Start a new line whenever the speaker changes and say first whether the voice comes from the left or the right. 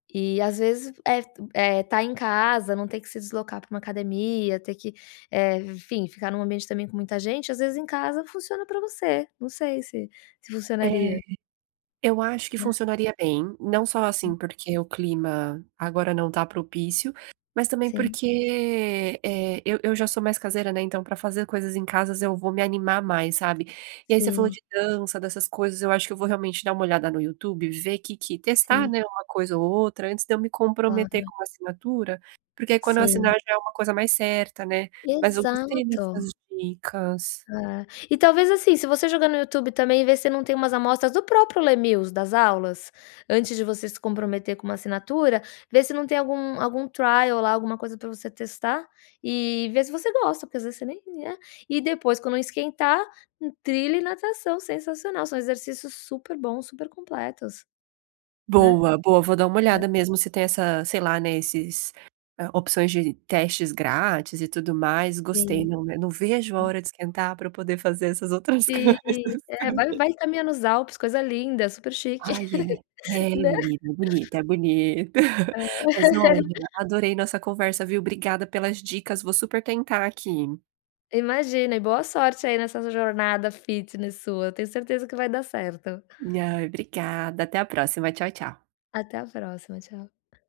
left: E, às vezes, eh tu eh, tá em casa não ter que se deslocar pra uma academia, ter que, eh, enfim, ficar num ambiente também com muita gente, às vezes, em casa, funciona pra você. Não sei se se
right: É,
left: funcionaria.
right: eu acho que
left: Né.
right: funcionaria bem, não só, assim,
left: Hum.
right: porque o clima agora não tá propício, mas também
left: Sim.
right: porque, eh, eu eu já sou mais caseira, né, então pra fazer coisas em casa eu vou me animar mais, sabe. E aí você falou
left: Sim.
right: de dança, dessas coisas, eu acho que eu vou realmente dar uma olhada no YouTube e ver que que testar,
left: Sim.
right: né, uma coisa ou outra, antes de eu me comprometer
left: Claro.
right: com uma assinatura, porque quando eu assinar,
left: Sim.
right: já é uma coisa mais certa, né. Mas eu gostei
left: Exato.
right: destas dicas.
left: [unintelligible] E talvez, assim, se você jogar no YouTube também, vê se não tem umas amostras do próprio Les Mills, das aulas, antes de você se comprometer com uma assinatura, vê se não tem algum algum trial lá, alguma coisa pra você testar e vê se você gosta, porque às vezes você nem né, e depois quando esquentar, in trilha e natação. Sensacional. São exercícios super bons, super completos, né.
right: Boa, boa, vou dar uma olhada
left: É.
right: mesmo se tem essa, sei lá, né, esses opções de testes grátis e tudo mais, gostei.
left: Sim.
right: Não né não vejo a
left: Sim.
right: hora de esquentar, pra eu poder fazer essas outras
left: Sim.
right: coisas,
left: É, vai
right: sabe.
left: vai caminhar nos Alpes, coisa linda, super chique.
right: Ai é. É,
left: Né.
right: menina, é bonito, é bonito!
left: É.
right: Mas olha, adorei nossa conversa, viu, obrigada pelas dicas, vou super tentar aqui.
left: Imagina e boa sorte aí nessa sua jornada fitness sua, eu tenho certeza que vai dar certo.
right: Ai, obrigada, até a próxima, tchau tchau.
left: Até a próxima, tchau.